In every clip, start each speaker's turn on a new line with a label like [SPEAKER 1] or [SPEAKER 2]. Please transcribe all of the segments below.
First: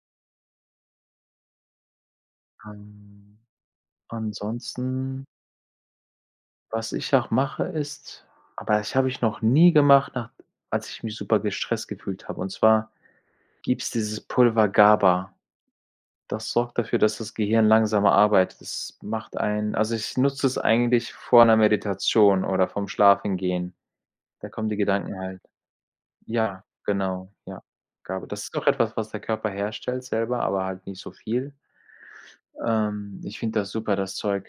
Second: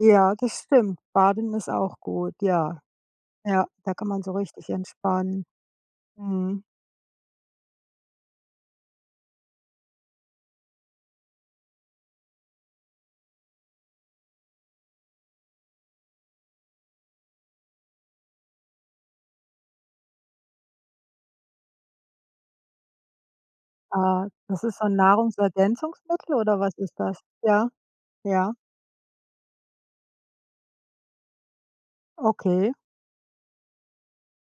[SPEAKER 1] Ja, das stimmt, Baden ist auch gut, ja.
[SPEAKER 2] Ähm,
[SPEAKER 1] Ja, da kann man so richtig
[SPEAKER 2] ansonsten
[SPEAKER 1] entspannen. Mhm.
[SPEAKER 2] was ich auch mache, ist aber das habe ich noch nie gemacht na als ich mich super gestresst gefühlt habe, und zwar gibt's dieses Pulver GABA, das sorgt dafür, dass das Gehirn langsamer arbeitet. Das macht einen also, ich nutze es eigentlich vor 'ner Meditation oder vorm Schlafengehen.
[SPEAKER 1] Ah,
[SPEAKER 2] Da
[SPEAKER 1] das
[SPEAKER 2] kommen die
[SPEAKER 1] ist so 'n
[SPEAKER 2] Gedanken halt.
[SPEAKER 1] Nahrungsergänzungsmittel oder
[SPEAKER 2] Ja,
[SPEAKER 1] was ist das?
[SPEAKER 2] genau, ja,
[SPEAKER 1] Ja?
[SPEAKER 2] GABA, das
[SPEAKER 1] Ja.
[SPEAKER 2] ist auch etwas, was der Körper herstellt selber, aber halt nicht so viel.
[SPEAKER 1] Okay.
[SPEAKER 2] Ähm, ich finde das super, das Zeug.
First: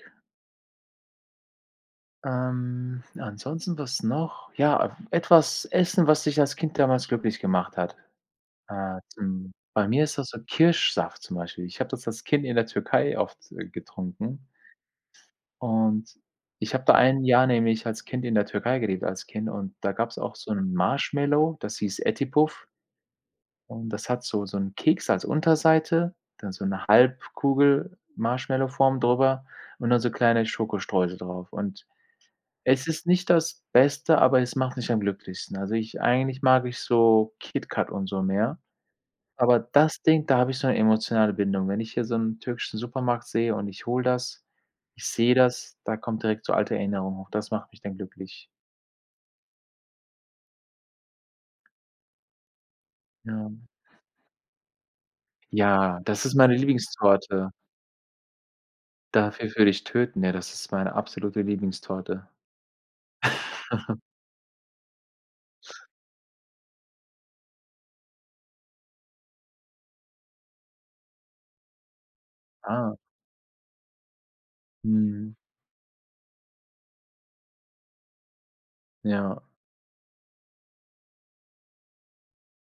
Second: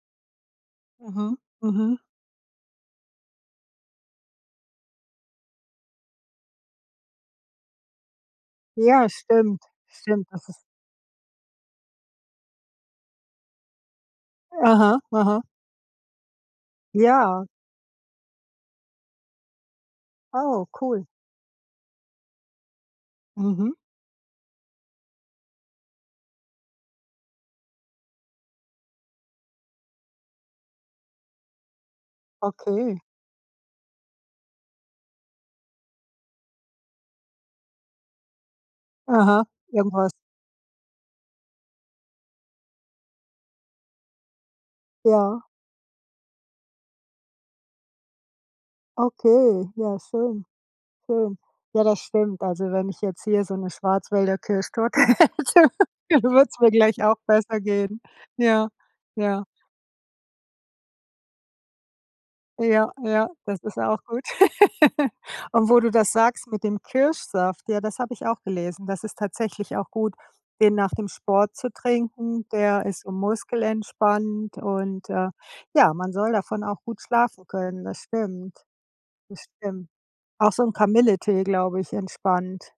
[SPEAKER 1] Mhm, mhm.
[SPEAKER 2] Ähm, ansonsten, was noch? Ja af etwas essen, was dich als Kind damals glücklich gemacht hat? Äh,
[SPEAKER 1] Ja,
[SPEAKER 2] zum
[SPEAKER 1] stimmt
[SPEAKER 2] bei mir ist
[SPEAKER 1] stimmt,
[SPEAKER 2] das so
[SPEAKER 1] das ist
[SPEAKER 2] Kirschsaft zum Beispiel. Ich habe das als Kind in der Türkei oft, äh, getrunken.
[SPEAKER 1] Aha, aha.
[SPEAKER 2] und ich habe da 1 Jahr
[SPEAKER 1] Ja.
[SPEAKER 2] nämlich als Kind in der Türkei gelebt als Kind und da gab's auch so
[SPEAKER 1] Oh,
[SPEAKER 2] 'n
[SPEAKER 1] cool.
[SPEAKER 2] Marshmallow, das hieß Eti Puf
[SPEAKER 1] Mhm.
[SPEAKER 2] und das hat so so 'n Keks als Unterseite, dann so 'ne Halbkugel-Marshmallow-Form drüber und dann so kleine Schokostreusel drauf. Und es
[SPEAKER 1] Okay.
[SPEAKER 2] ist nicht das Beste, aber es macht mich am glücklichsten. Also ich eigentlich mag ich so KitKat und so mehr,
[SPEAKER 1] Aha,
[SPEAKER 2] aber das
[SPEAKER 1] irgendwas.
[SPEAKER 2] Ding, da habe ich so 'ne emotionale Bindung. Wenn ich hier so 'n türkischen Supermarkt sehe und ich hole das ich sehe
[SPEAKER 1] Ja.
[SPEAKER 2] das, da kommt direkt so alte Erinnerung hoch. Das macht mich dann glücklich.
[SPEAKER 1] Okay, ja schön, schön. Ja, das stimmt. Also, wenn ich jetzt hier
[SPEAKER 2] Ja.
[SPEAKER 1] so 'ne Schwarzwälder Kirschtorte hätte,
[SPEAKER 2] Ja,
[SPEAKER 1] dann
[SPEAKER 2] das ist
[SPEAKER 1] würde
[SPEAKER 2] meine
[SPEAKER 1] es mir gleich auch
[SPEAKER 2] Lieblingstorte.
[SPEAKER 1] besser gehen. Ja, ja.
[SPEAKER 2] Dafür würde ich töten, ja, das ist meine absolute Lieblingstorte.
[SPEAKER 1] Ja, ja, das ist auch gut. Und wo du das sagst mit dem Kirschsaft, ja, das habe ich auch gelesen, das ist tatsächlich auch gut, den nach dem Sport zu trinken. Der
[SPEAKER 2] Ah.
[SPEAKER 1] ist so muskelentspannend und, äh,
[SPEAKER 2] Mhm.
[SPEAKER 1] ja, man soll davon auch gut schlafen können. Das stimmt. Das
[SPEAKER 2] Ja.
[SPEAKER 1] stimmt. Auch so 'n Kamilletee, glaube ich, entspannt.